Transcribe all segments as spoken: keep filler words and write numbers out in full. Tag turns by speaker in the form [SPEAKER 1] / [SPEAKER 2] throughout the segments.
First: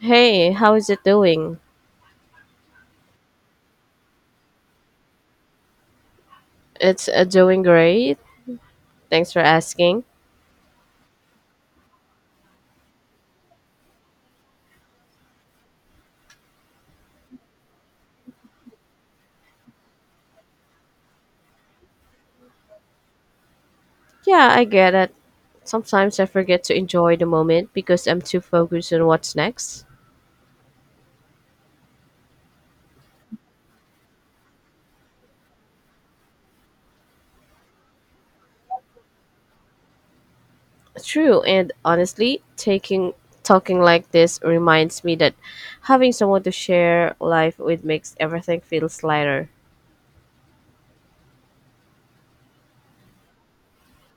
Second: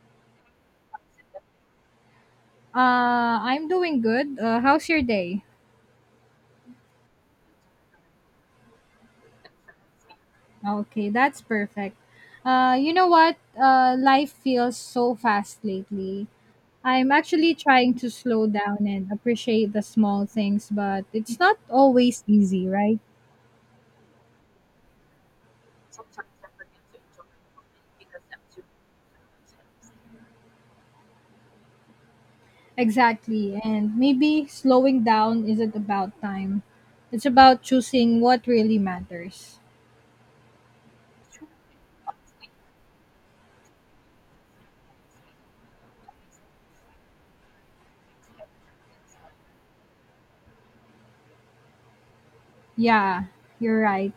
[SPEAKER 1] Hey, how is it doing?
[SPEAKER 2] Uh, I'm doing good. Uh, how's your day?
[SPEAKER 1] It's uh, doing great. Thanks for asking.
[SPEAKER 2] Okay, that's perfect. Uh, you know what? Uh, life feels so fast lately. I'm actually trying to slow down and appreciate the small things, but it's not always easy, right?
[SPEAKER 1] Yeah, I get it. Sometimes I forget to enjoy the moment because I'm too focused on what's next.
[SPEAKER 2] Exactly. And maybe slowing down isn't about time, it's about choosing what really matters.
[SPEAKER 1] True, and honestly, taking talking like this reminds me that having someone to share life with makes everything feels lighter.
[SPEAKER 2] Yeah, you're right.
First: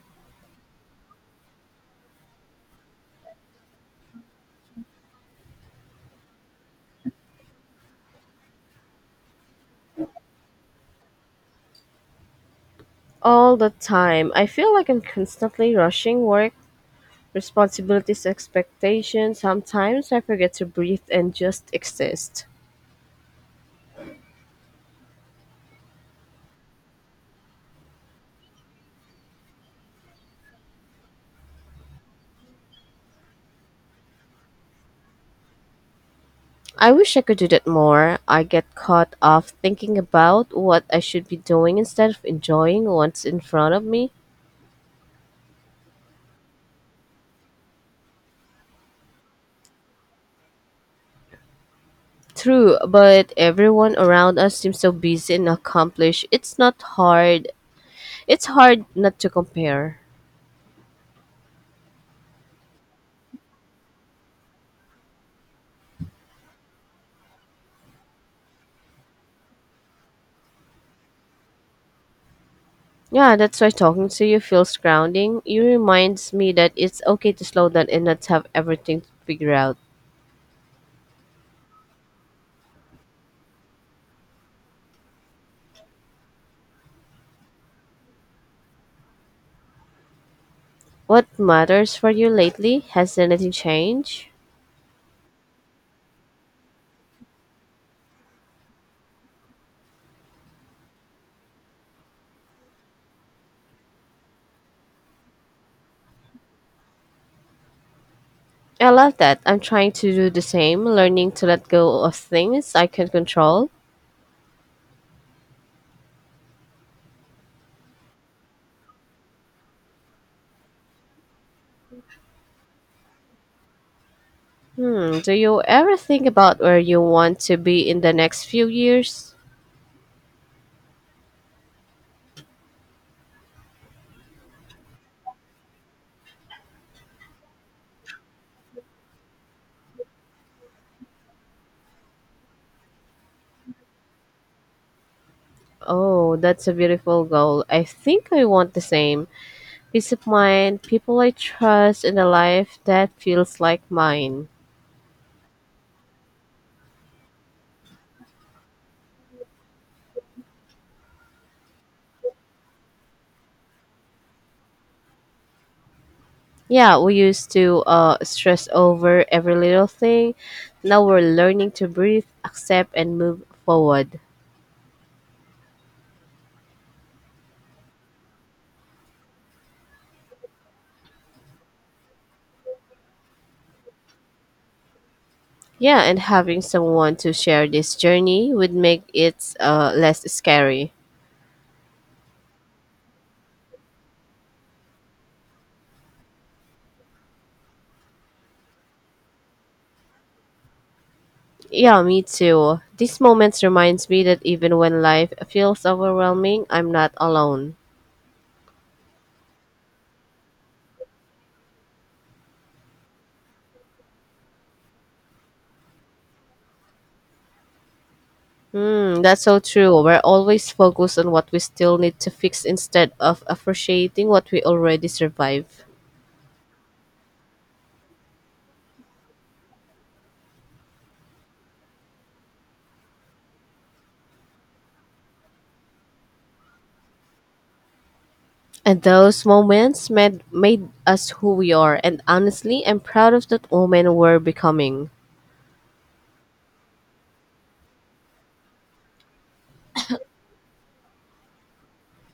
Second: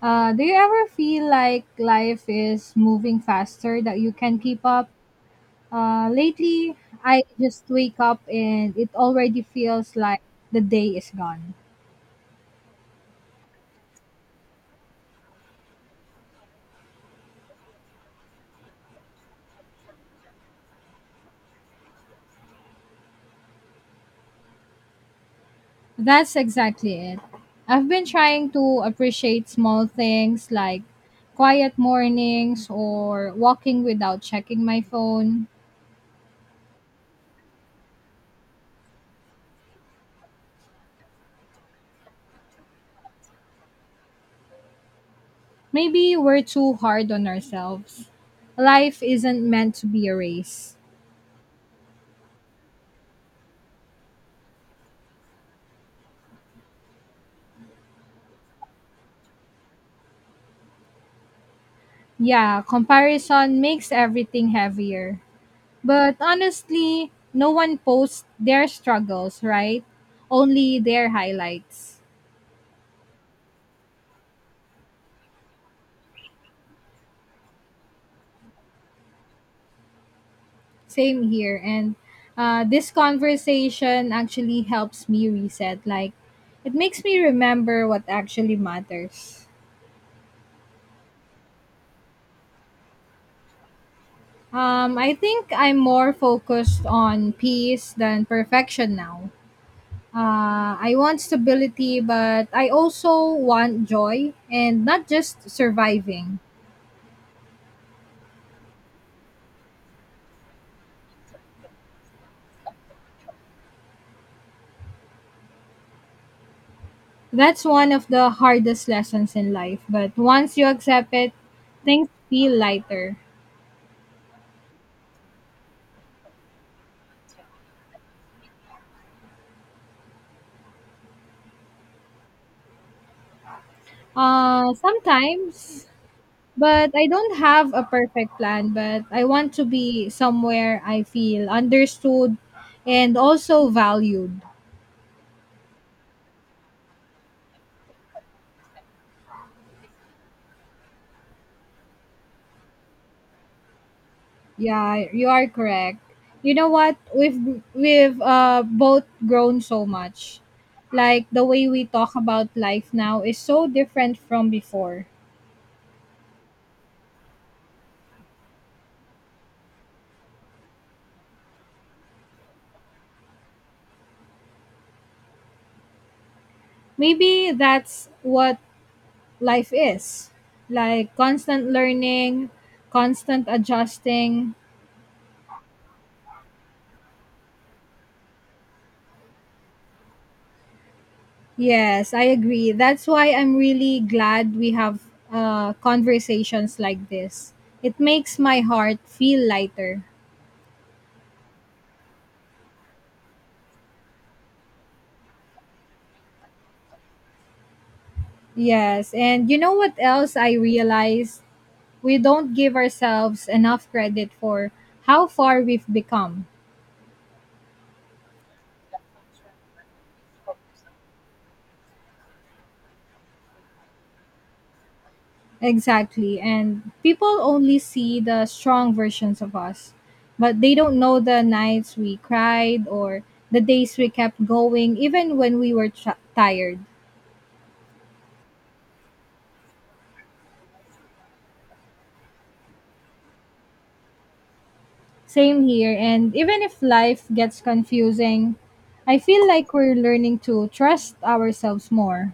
[SPEAKER 2] Uh, do you ever feel like life is moving faster that you can keep up? Uh, lately, I just wake up and it already feels like the day is gone.
[SPEAKER 1] All the time, I feel like I'm constantly rushing work, responsibilities, expectations. Sometimes I forget to breathe and just exist.
[SPEAKER 2] That's exactly it. I've been trying to appreciate small things like quiet mornings or walking without checking my phone.
[SPEAKER 1] I wish I could do that more. I get caught off thinking about what I should be doing instead of enjoying what's in front of me.
[SPEAKER 2] Maybe we're too hard on ourselves. Life isn't meant to be a race.
[SPEAKER 1] True, but everyone around us seems so busy and accomplished. It's not hard. It's hard not to compare.
[SPEAKER 2] Yeah, comparison makes everything heavier. But honestly, no one posts their struggles, right? Only their highlights.
[SPEAKER 1] Yeah, that's why talking to you feels grounding. You reminds me that it's okay to slow down and not have everything to figure out.
[SPEAKER 2] Same here. And uh, this conversation actually helps me reset. Like, it makes me remember what actually matters.
[SPEAKER 1] What matters for you lately? Has anything changed?
[SPEAKER 2] Um, I think I'm more focused on peace than perfection now. Uh, I want stability, but I also want joy and not just surviving.
[SPEAKER 1] I love that. I'm trying to do the same, learning to let go of things I can control.
[SPEAKER 2] That's one of the hardest lessons in life, but once you accept it, things feel lighter.
[SPEAKER 1] Hmm, do you ever think about where you want to be in the next few years?
[SPEAKER 2] Uh sometimes, but I don't have a perfect plan, but I want to be somewhere I feel understood and also valued.
[SPEAKER 1] Oh, that's a beautiful goal. I think I want the same. Peace of mind, people I trust, and a life that feels like mine.
[SPEAKER 2] Yeah, you are correct. You know what? We've we've uh both grown so much. Like the way we talk about life now is so different from before.
[SPEAKER 1] Yeah, we used to uh, stress over every little thing. Now we're learning to breathe, accept, and move forward.
[SPEAKER 2] Maybe that's what life is like, constant learning, constant adjusting.
[SPEAKER 1] Yeah, and having someone to share this journey would make it uh, less scary.
[SPEAKER 2] Yes, I agree. That's why I'm really glad we have uh, conversations like this. It makes my heart feel lighter.
[SPEAKER 1] Yeah, me too. These moments reminds me that even when life feels overwhelming, I'm not alone.
[SPEAKER 2] Yes, and you know what else I realized, we don't give ourselves enough credit for how far we've become.
[SPEAKER 1] Hmm, that's so true. We're always focused on what we still need to fix instead of appreciating what we already survived.
[SPEAKER 2] Exactly. And people only see the strong versions of us, but they don't know the nights we cried or the days we kept going, even when we were tra- tired.
[SPEAKER 1] And those moments made made us who we are. And honestly, I'm proud of that woman we're becoming.
[SPEAKER 2] Same here. And even if life gets confusing, I feel like we're learning to trust ourselves more.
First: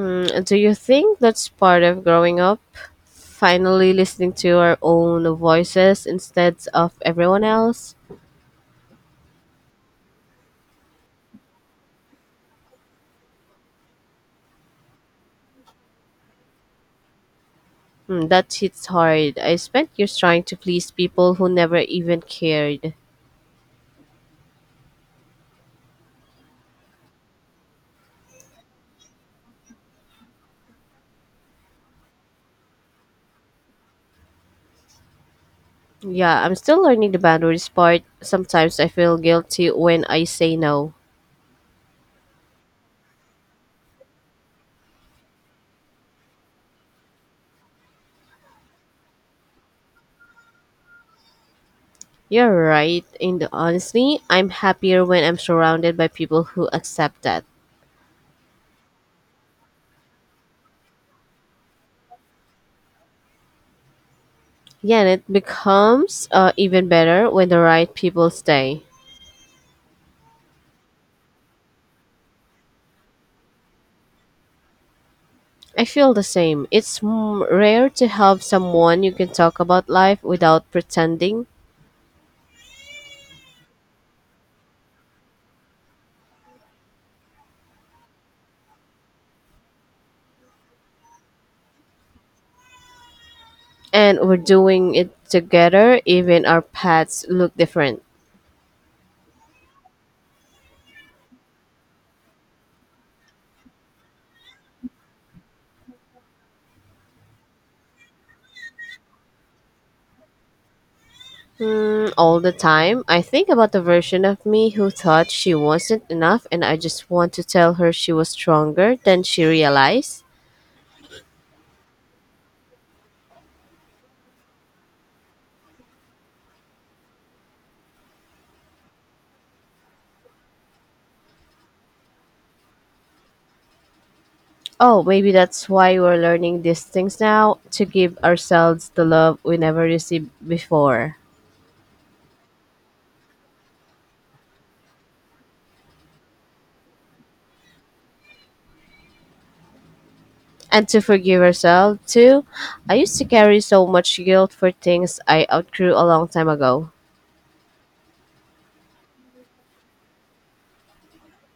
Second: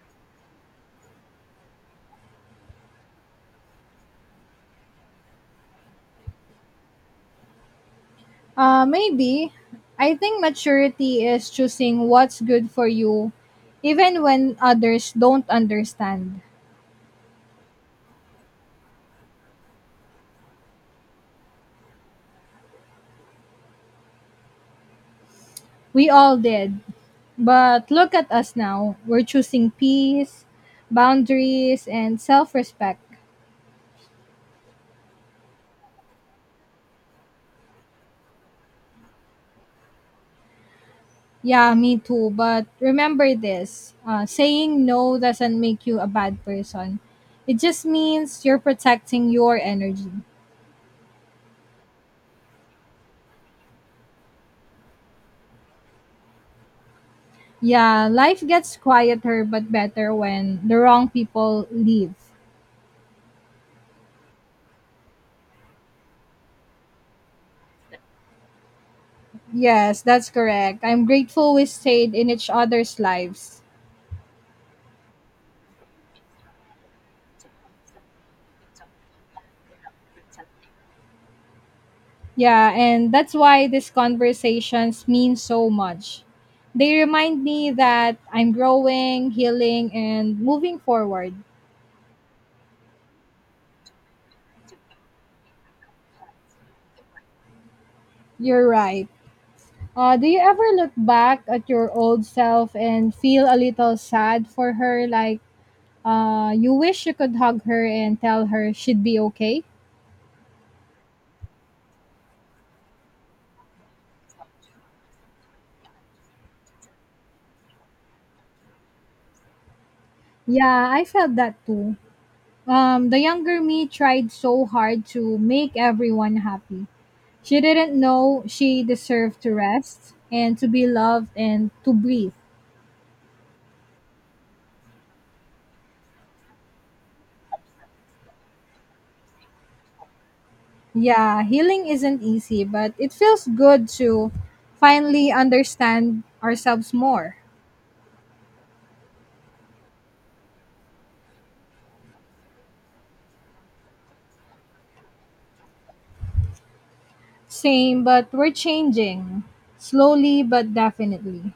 [SPEAKER 1] Mm, do you think that's part of growing up? Finally listening to our own voices instead of everyone else?
[SPEAKER 2] Uh, maybe. I think maturity is choosing what's good for you, even when others don't understand.
[SPEAKER 1] Mm, that hits hard. I spent years trying to please people who never even cared.
[SPEAKER 2] We all did. But look at us now. We're choosing peace, boundaries, and self respect.
[SPEAKER 1] Yeah, I'm still learning the boundaries part. Sometimes I feel guilty when I say no.
[SPEAKER 2] Yeah, me too. But remember this, uh, saying no doesn't make you a bad person, it just means you're protecting your energy.
[SPEAKER 1] You're right, and honestly, I'm happier when I'm surrounded by people who accept that.
[SPEAKER 2] Yeah, life gets quieter but better when the wrong people leave.
[SPEAKER 1] Yeah, and it becomes uh, even better when the right people stay.
[SPEAKER 2] Yes, that's correct. I'm grateful we stayed in each other's lives.
[SPEAKER 1] I feel the same. It's m- rare to have someone you can talk about life without pretending,
[SPEAKER 2] Yeah, and that's why these conversations mean so much. They remind me that I'm growing, healing, and moving forward.
[SPEAKER 1] and we're doing it together, even our paths look different.
[SPEAKER 2] You're right. Uh, do you ever look back at your old self and feel a little sad for her? Like, uh, you wish you could hug her and tell her she'd be okay?
[SPEAKER 1] Hmm, all the time, I think about the version of me who thought she wasn't enough, and I just want to tell her she was stronger than she realized.
[SPEAKER 2] Yeah, I felt that too. Um, the younger me tried so hard to make everyone happy. She didn't know she deserved to rest and to be loved and to breathe.
[SPEAKER 1] Oh, maybe that's why we're learning these things now to give ourselves the love we never received before.
[SPEAKER 2] Yeah, healing isn't easy, but it feels good to finally understand ourselves more.
[SPEAKER 1] And to forgive yourself, too. I used to carry so much guilt for things I outgrew a long time ago.
[SPEAKER 2] Same, but we're changing, slowly but definitely.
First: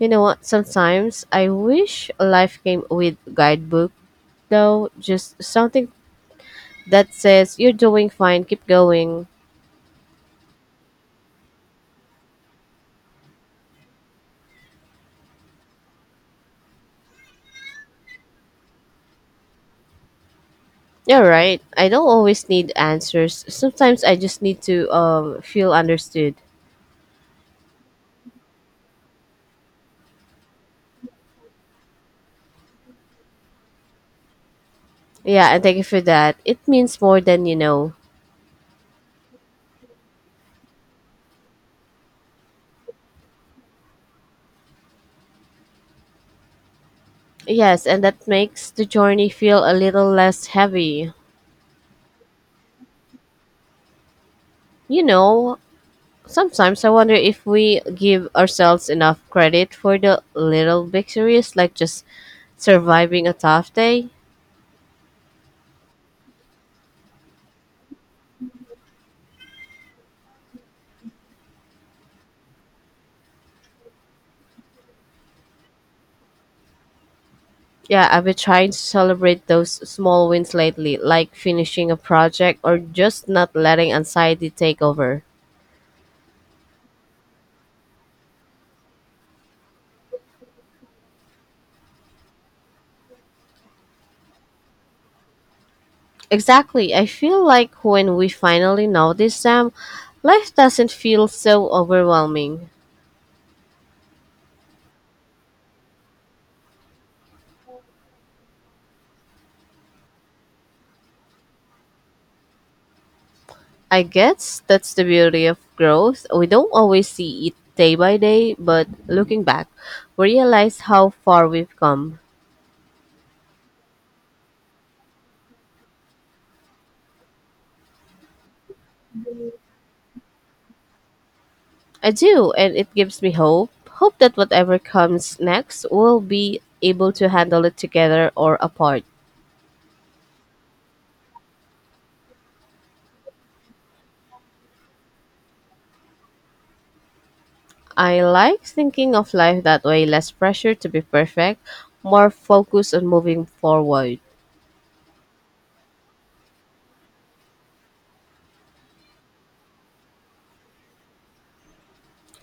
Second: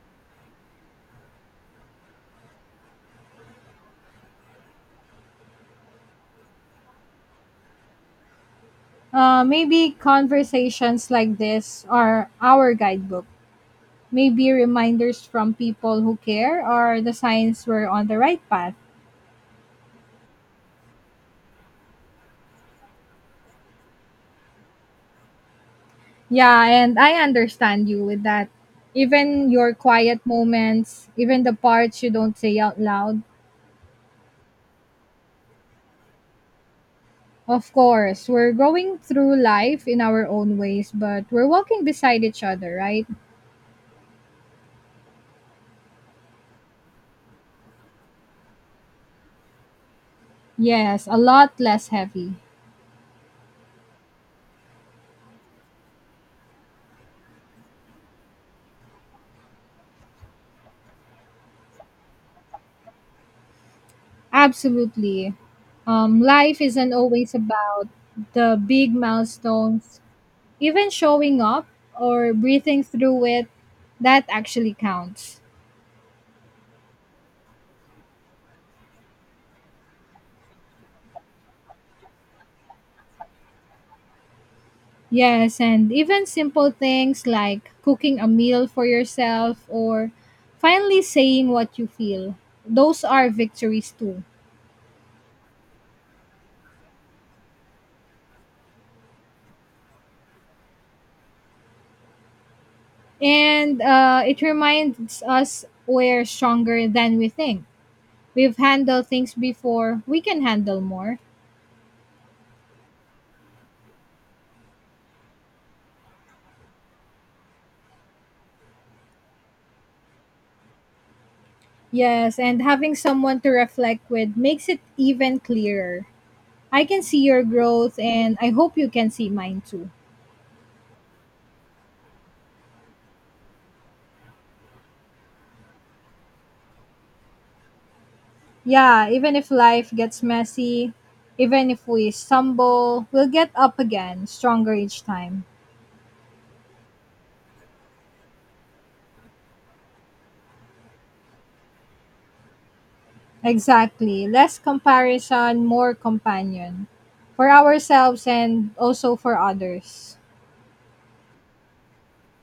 [SPEAKER 1] You know what? Sometimes I wish life came with guidebook, though, just something that says, "You're doing fine, keep going."
[SPEAKER 2] Uh, maybe conversations like this are our guidebook. Maybe reminders from people who care are the signs we're on the right path.
[SPEAKER 1] You're right. I don't always need answers. Sometimes I just need to um, feel understood.
[SPEAKER 2] Yeah, and I understand you with that. Even your quiet moments, even the parts you don't say out loud.
[SPEAKER 1] Yeah, and thank you for that. It means more than you
[SPEAKER 2] Of
[SPEAKER 1] know.
[SPEAKER 2] course, we're going through life in our own ways, but we're walking beside each other, right?
[SPEAKER 1] Yes, and that makes the journey feel a little less
[SPEAKER 2] Yes,
[SPEAKER 1] heavy.
[SPEAKER 2] a lot less heavy.
[SPEAKER 1] You know, sometimes I wonder if we give ourselves enough credit for the little victories, like just surviving a tough day.
[SPEAKER 2] Absolutely. Um, life isn't always about the big milestones. Even showing up or breathing through it, that actually counts.
[SPEAKER 1] Yeah, I've been trying to celebrate those small wins lately, like finishing a project or just not letting anxiety take over.
[SPEAKER 2] Yes, and even simple things like cooking a meal for yourself or finally saying what you feel. Those are victories too.
[SPEAKER 1] Exactly. I feel like when we finally notice them, life doesn't feel so overwhelming.
[SPEAKER 2] And uh, it reminds us we're stronger than we think. We've handled things before, we can handle more.
[SPEAKER 1] I guess that's the beauty of growth. We don't always see it day by day, but looking back, we realize how far we've come.
[SPEAKER 2] Yes, and having someone to reflect with makes it even clearer. I can see your growth, and I hope you can see mine too.
[SPEAKER 1] I do, and it gives me hope. Hope that whatever comes next, we'll be able to handle it together or apart.
[SPEAKER 2] Yeah, even if life gets messy, even if we stumble, we'll get up again, stronger each time.
[SPEAKER 1] I like thinking of life that way, less pressure to be perfect, more focus on moving forward.
[SPEAKER 2] Exactly. Less comparison, more companion, for ourselves and also for others.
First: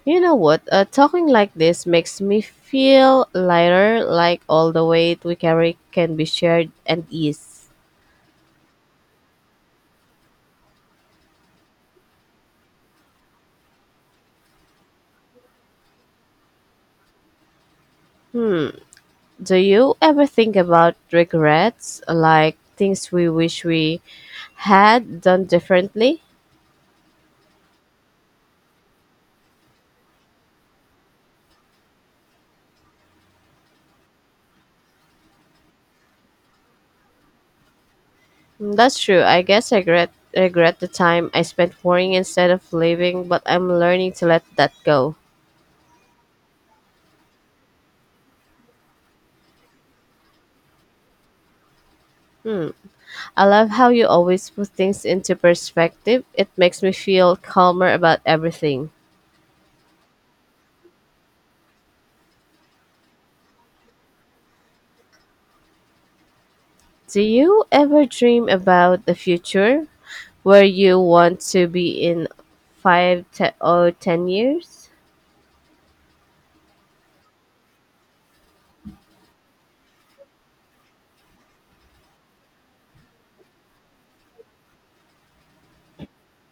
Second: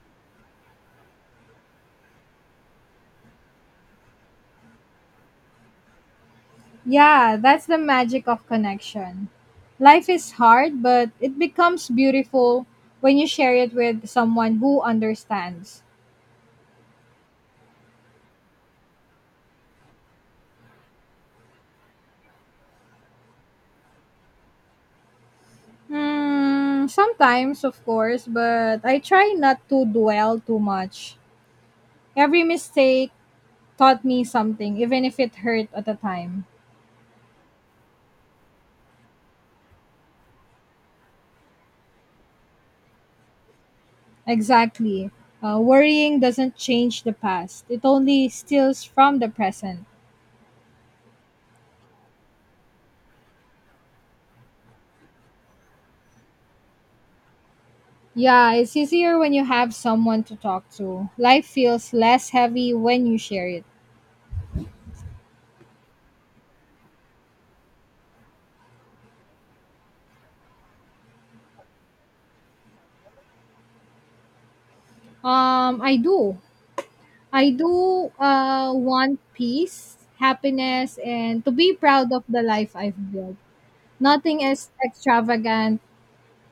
[SPEAKER 1] You know what? Uh, talking like this makes me feel lighter, like all the weight we carry can be shared and
[SPEAKER 2] Yeah,
[SPEAKER 1] eased.
[SPEAKER 2] that's the magic of connection. Life is hard, but it becomes beautiful when you share it with someone who understands.
[SPEAKER 1] Hmm. Do you ever think about regrets, like things we wish we had done differently?
[SPEAKER 2] Hmm, sometimes, of course, but I try not to dwell too much. Every mistake taught me something, even if it hurt at the time.
[SPEAKER 1] Mm, that's true. I guess I regret regret the time I spent worrying instead of living, but I'm learning to let that
[SPEAKER 2] Exactly.
[SPEAKER 1] go.
[SPEAKER 2] Uh, worrying doesn't change the past, it only steals from the present.
[SPEAKER 1] I love how you always put things into perspective. It makes me feel calmer about
[SPEAKER 2] Yeah, it's
[SPEAKER 1] everything.
[SPEAKER 2] easier when you have someone to talk to. Life feels less heavy when you share it.
[SPEAKER 1] Do you ever dream about a future where you want to be in five te- or ten years?
[SPEAKER 2] Um, I do. I do uh, want peace, happiness, and to be proud of the life I've built. Nothing is extravagant.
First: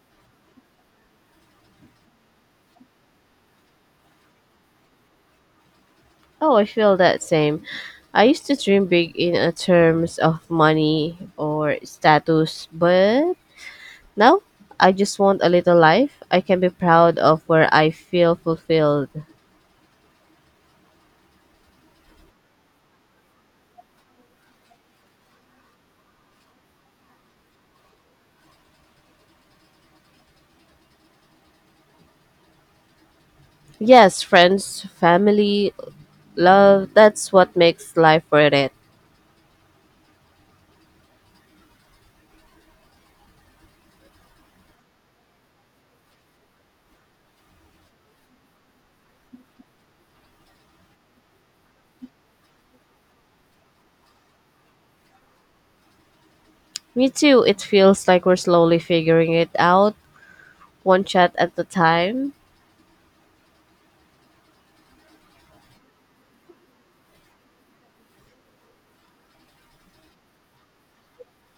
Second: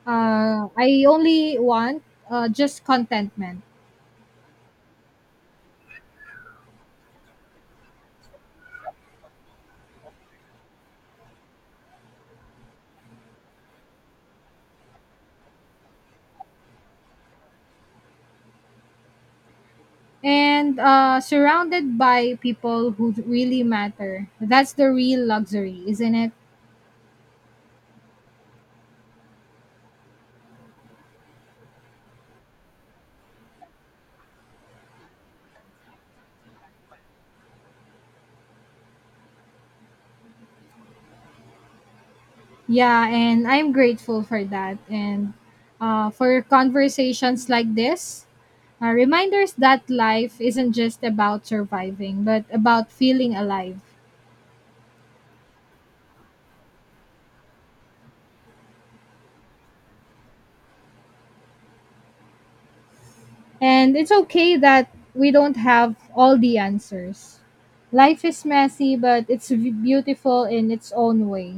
[SPEAKER 2] Uh, I only want uh, just contentment.
[SPEAKER 1] Oh, I feel that same. I used to dream big in a terms of money or status, but now I just want a little life I can be proud of where I feel fulfilled.
[SPEAKER 2] And uh, surrounded by people who really matter. That's the real luxury, isn't it?
[SPEAKER 1] Yes, friends, family, love, that's what makes life worth it.
[SPEAKER 2] Yeah, and I'm grateful for that, and uh, for conversations like this. Uh, reminders that life isn't just about surviving, but about feeling alive.
[SPEAKER 1] Me too, it feels like we're slowly figuring it out, one shot at a time.
[SPEAKER 2] And it's okay that we don't have all the answers. Life is messy, but it's v- beautiful in its own way.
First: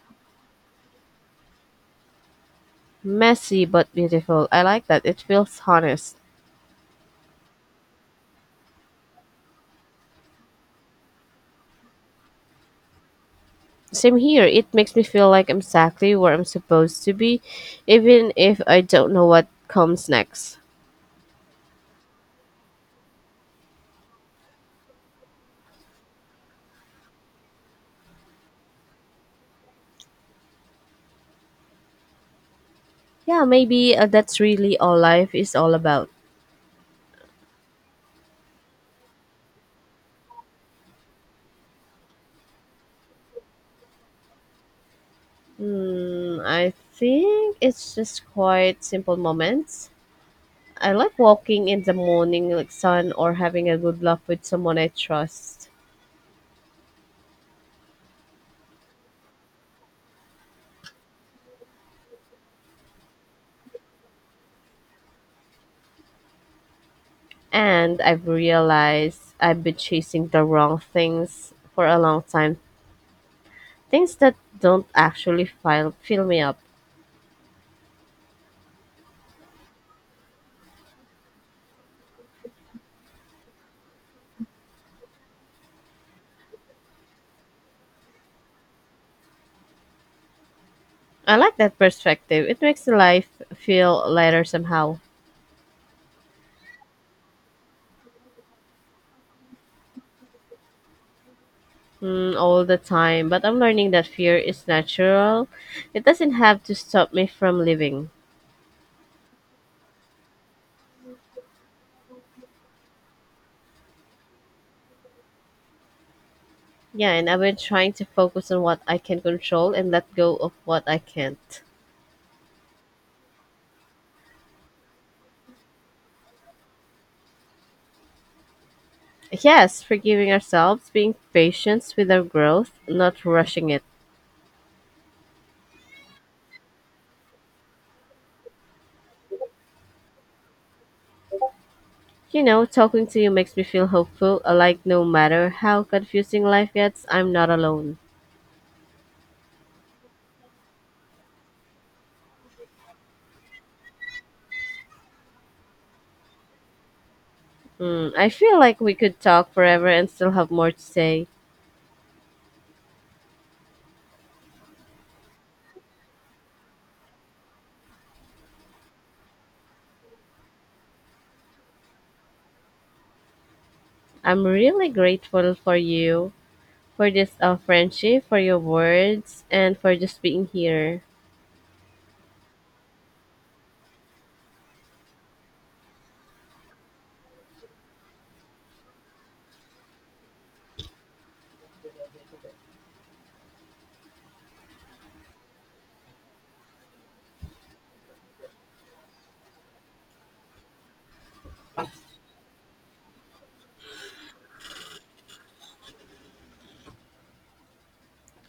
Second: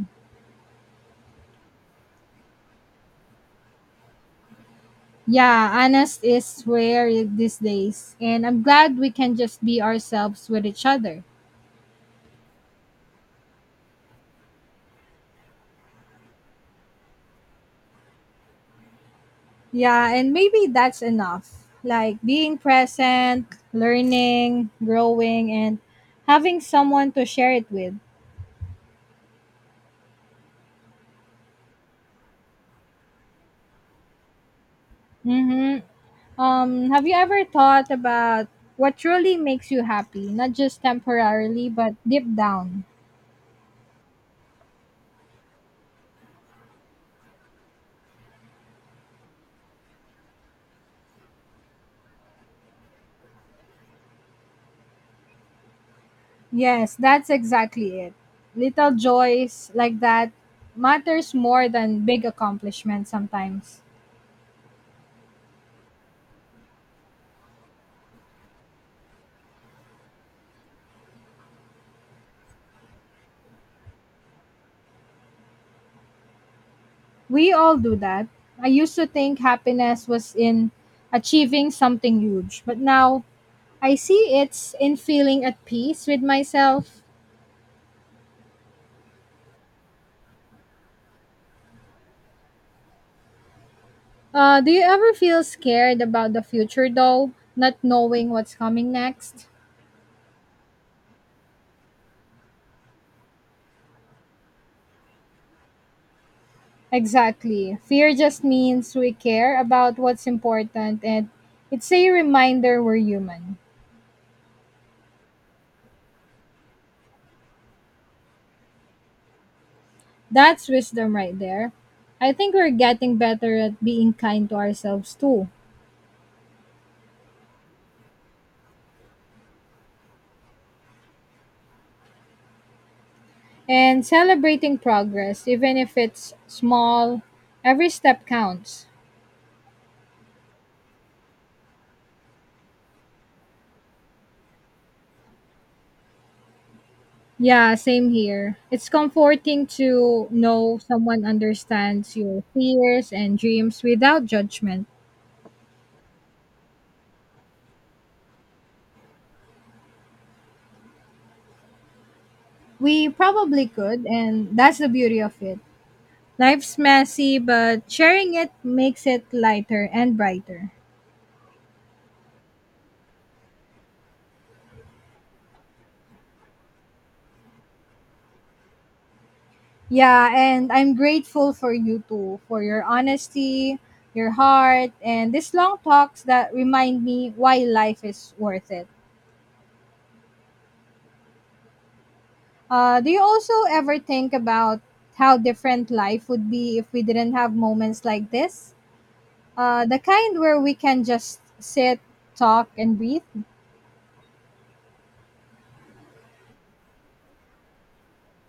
[SPEAKER 1] Messy but beautiful. I like that. It feels
[SPEAKER 2] Yeah,
[SPEAKER 1] honest.
[SPEAKER 2] honest is rare these days, and I'm glad we can just be ourselves with each other.
[SPEAKER 1] Same here. It makes me feel like I'm exactly where I'm supposed to be, even if I don't know what comes
[SPEAKER 2] Yeah, and
[SPEAKER 1] next.
[SPEAKER 2] maybe that's enough. Like being present, learning, growing, and having someone to share it with.
[SPEAKER 1] Yeah, maybe uh, that's really all life is all
[SPEAKER 2] Mm-hmm.
[SPEAKER 1] about.
[SPEAKER 2] Um, have you ever thought about what truly makes you happy, not just temporarily, but deep down?
[SPEAKER 1] Hmm, I think it's just quite simple moments. I like walking in the morning like sun or having a good laugh with someone I trust.
[SPEAKER 2] Yes, that's exactly it. Little joys like that matters more than big accomplishments sometimes.
[SPEAKER 1] And I've realized I've been chasing the wrong things for a long time. Things that don't actually fill fill me up.
[SPEAKER 2] We all do that. I used to think happiness was in achieving something huge, but now I see it's in feeling at peace with myself.
[SPEAKER 1] I like that perspective. It makes life feel lighter
[SPEAKER 2] Uh, do you
[SPEAKER 1] somehow.
[SPEAKER 2] ever feel scared about the future though, not knowing what's coming next?
[SPEAKER 1] Mm, all the time. But I'm learning that fear is natural. It doesn't have to stop me from
[SPEAKER 2] Exactly.
[SPEAKER 1] living.
[SPEAKER 2] Fear just means we care about what's important, and it's a reminder we're human.
[SPEAKER 1] Yeah, and I've been trying to focus on what I can control and let go of
[SPEAKER 2] That's
[SPEAKER 1] what I
[SPEAKER 2] wisdom right
[SPEAKER 1] can't.
[SPEAKER 2] there. I think we're getting better at being kind to ourselves too.
[SPEAKER 1] Yes, forgiving ourselves, being patient with our growth, not rushing it.
[SPEAKER 2] And celebrating progress, even if it's small, every step counts.
[SPEAKER 1] You know, talking to you makes me feel hopeful. Uh, like, no matter how confusing life gets, I'm not
[SPEAKER 2] Yeah,
[SPEAKER 1] alone.
[SPEAKER 2] same here. It's comforting to know someone understands your fears and dreams without judgment.
[SPEAKER 1] Hmm, I feel like we could talk forever and still have more to say.
[SPEAKER 2] We probably could, and that's the beauty of it. Life's messy, but sharing it makes it lighter and brighter.
[SPEAKER 1] I'm really grateful for you, for this uh, friendship, for your words, and for just
[SPEAKER 2] Yeah,
[SPEAKER 1] being
[SPEAKER 2] and I'm
[SPEAKER 1] here.
[SPEAKER 2] grateful for you too, for your honesty, your heart, and these long talks that remind me why life is worth it. Uh, do you also ever think about how different life would be if we didn't have moments like this? Uh, the kind where we can just sit, talk, and breathe,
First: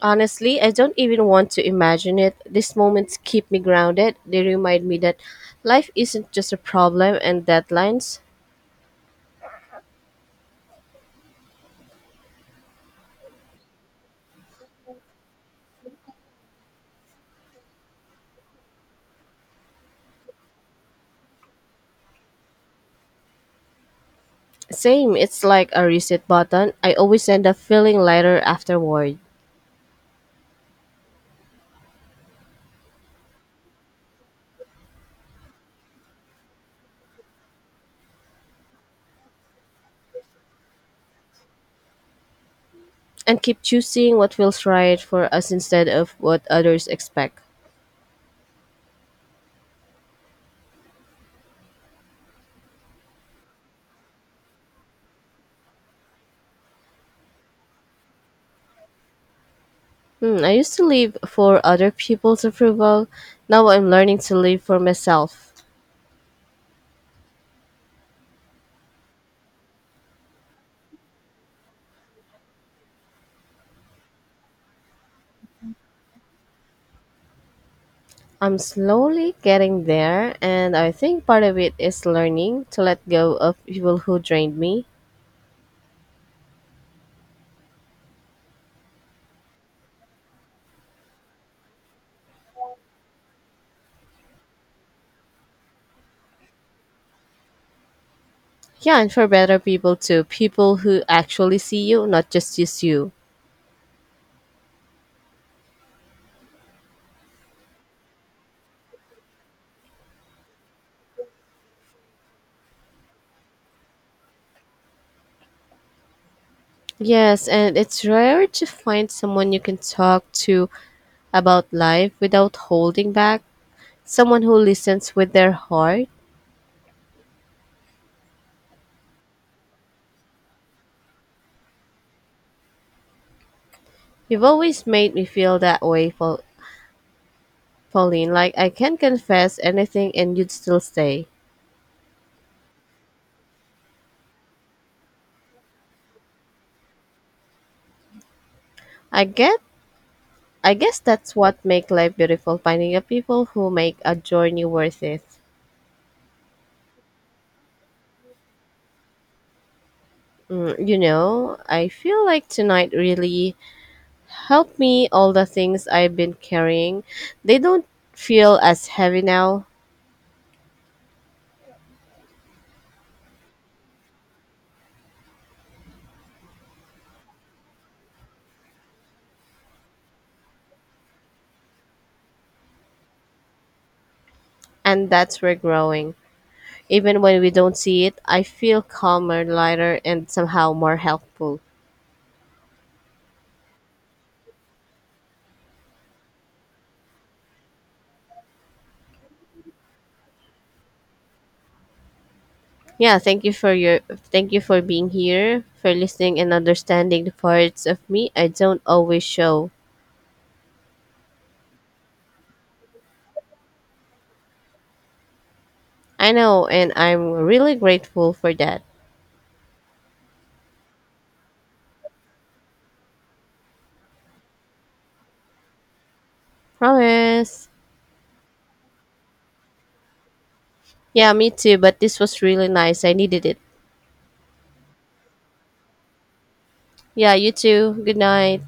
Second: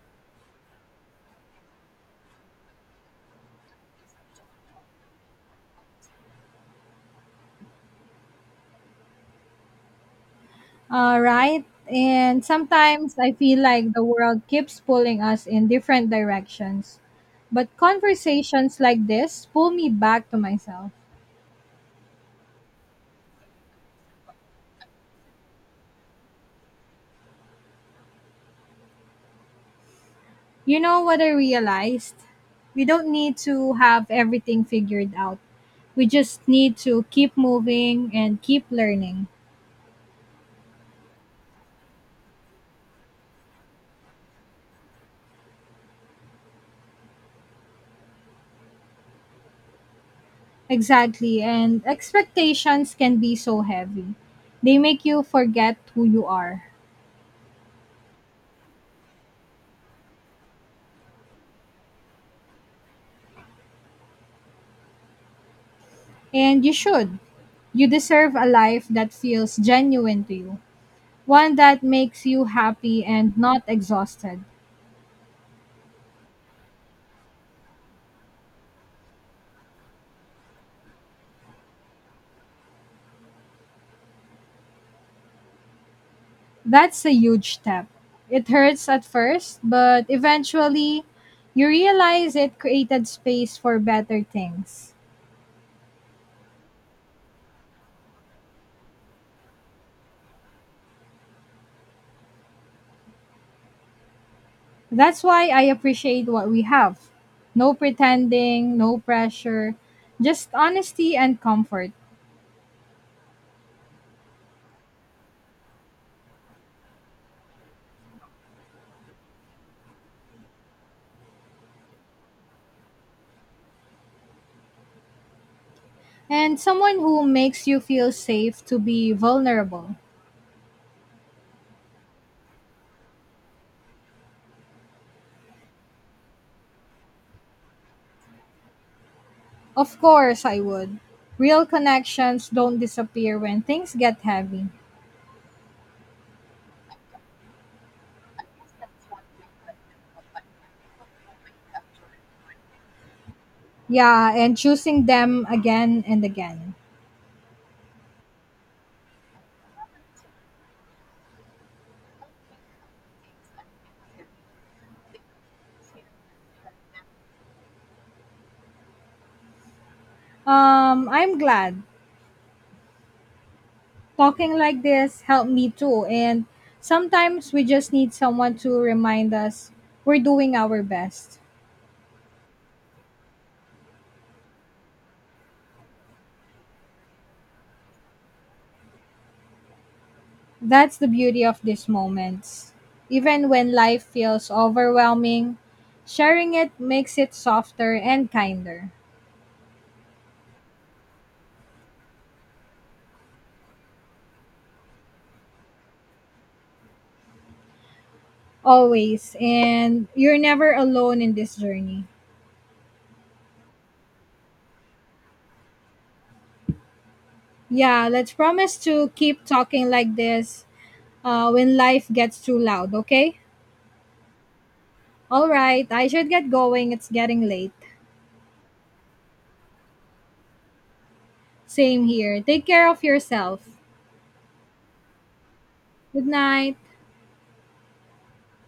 [SPEAKER 1] Honestly, I don't even want to imagine it. These moments keep me grounded. They remind me that life isn't just a problem and deadlines.
[SPEAKER 2] uh, right? And sometimes I feel like the world keeps pulling us in different directions. But conversations like this pull me back to myself.
[SPEAKER 1] Same, it's like a reset button. I always end up feeling lighter afterward.
[SPEAKER 2] You know what I realized? We don't need to have everything figured out. We just need to keep moving and keep learning.
[SPEAKER 1] And keep choosing what feels right for us instead of what others expect.
[SPEAKER 2] Exactly, and expectations can be so heavy. They make you forget who you are.
[SPEAKER 1] Hmm, I used to live for other people's approval. Now I'm learning to live for myself.
[SPEAKER 2] And you should. You deserve a life that feels genuine to you, one that makes you happy and not exhausted.
[SPEAKER 1] I'm slowly getting there, and I think part of it is learning to let go of people who drained me.
[SPEAKER 2] That's a huge step. It hurts at first, but eventually you realize it created space for better things.
[SPEAKER 1] Yeah, and for better people too, people who actually see you, not just use you.
[SPEAKER 2] That's why I appreciate what we have. No pretending, no pressure, just honesty and comfort.
[SPEAKER 1] Yes, and it's rare to find someone you can talk to about life without holding back, someone who listens with their heart.
[SPEAKER 2] And someone who makes you feel safe to be vulnerable.
[SPEAKER 1] You've always made me feel that way, Pau- Pauline. Like I can confess
[SPEAKER 2] Of
[SPEAKER 1] anything and
[SPEAKER 2] course,
[SPEAKER 1] you'd
[SPEAKER 2] I
[SPEAKER 1] still
[SPEAKER 2] would.
[SPEAKER 1] stay.
[SPEAKER 2] Real connections don't disappear when things get heavy.
[SPEAKER 1] I get. I guess that's what makes life beautiful. Finding the people who make a
[SPEAKER 2] Yeah, and
[SPEAKER 1] journey worth
[SPEAKER 2] choosing
[SPEAKER 1] it.
[SPEAKER 2] them again and again.
[SPEAKER 1] Mm, you know, I feel like tonight really helped me. All the things I've been carrying, they don't feel as heavy now,
[SPEAKER 2] Um, I'm glad. Talking like this helped me too. And sometimes we just need someone to remind us we're doing our best.
[SPEAKER 1] and that's where growing. Even when we don't see it, I feel calmer, lighter, and somehow more
[SPEAKER 2] That's the beauty
[SPEAKER 1] helpful.
[SPEAKER 2] of these moments. Even when life feels overwhelming, sharing it makes it softer and kinder.
[SPEAKER 1] Yeah, thank you for your, thank you for being here, for listening and understanding the parts of me I don't always
[SPEAKER 2] Always.
[SPEAKER 1] show.
[SPEAKER 2] And you're never alone in this journey.
[SPEAKER 1] I know, and I'm really
[SPEAKER 2] Yeah,
[SPEAKER 1] grateful
[SPEAKER 2] let's
[SPEAKER 1] for
[SPEAKER 2] promise
[SPEAKER 1] that.
[SPEAKER 2] to keep talking like this, uh, when life gets too loud, okay? All right, I should get going. It's getting
[SPEAKER 1] Promise.
[SPEAKER 2] late.
[SPEAKER 1] Yeah, me too, but
[SPEAKER 2] Same
[SPEAKER 1] this was
[SPEAKER 2] here.
[SPEAKER 1] really
[SPEAKER 2] Take care of
[SPEAKER 1] nice. I needed it.
[SPEAKER 2] yourself. Good night.
[SPEAKER 1] Yeah, you too. Good night.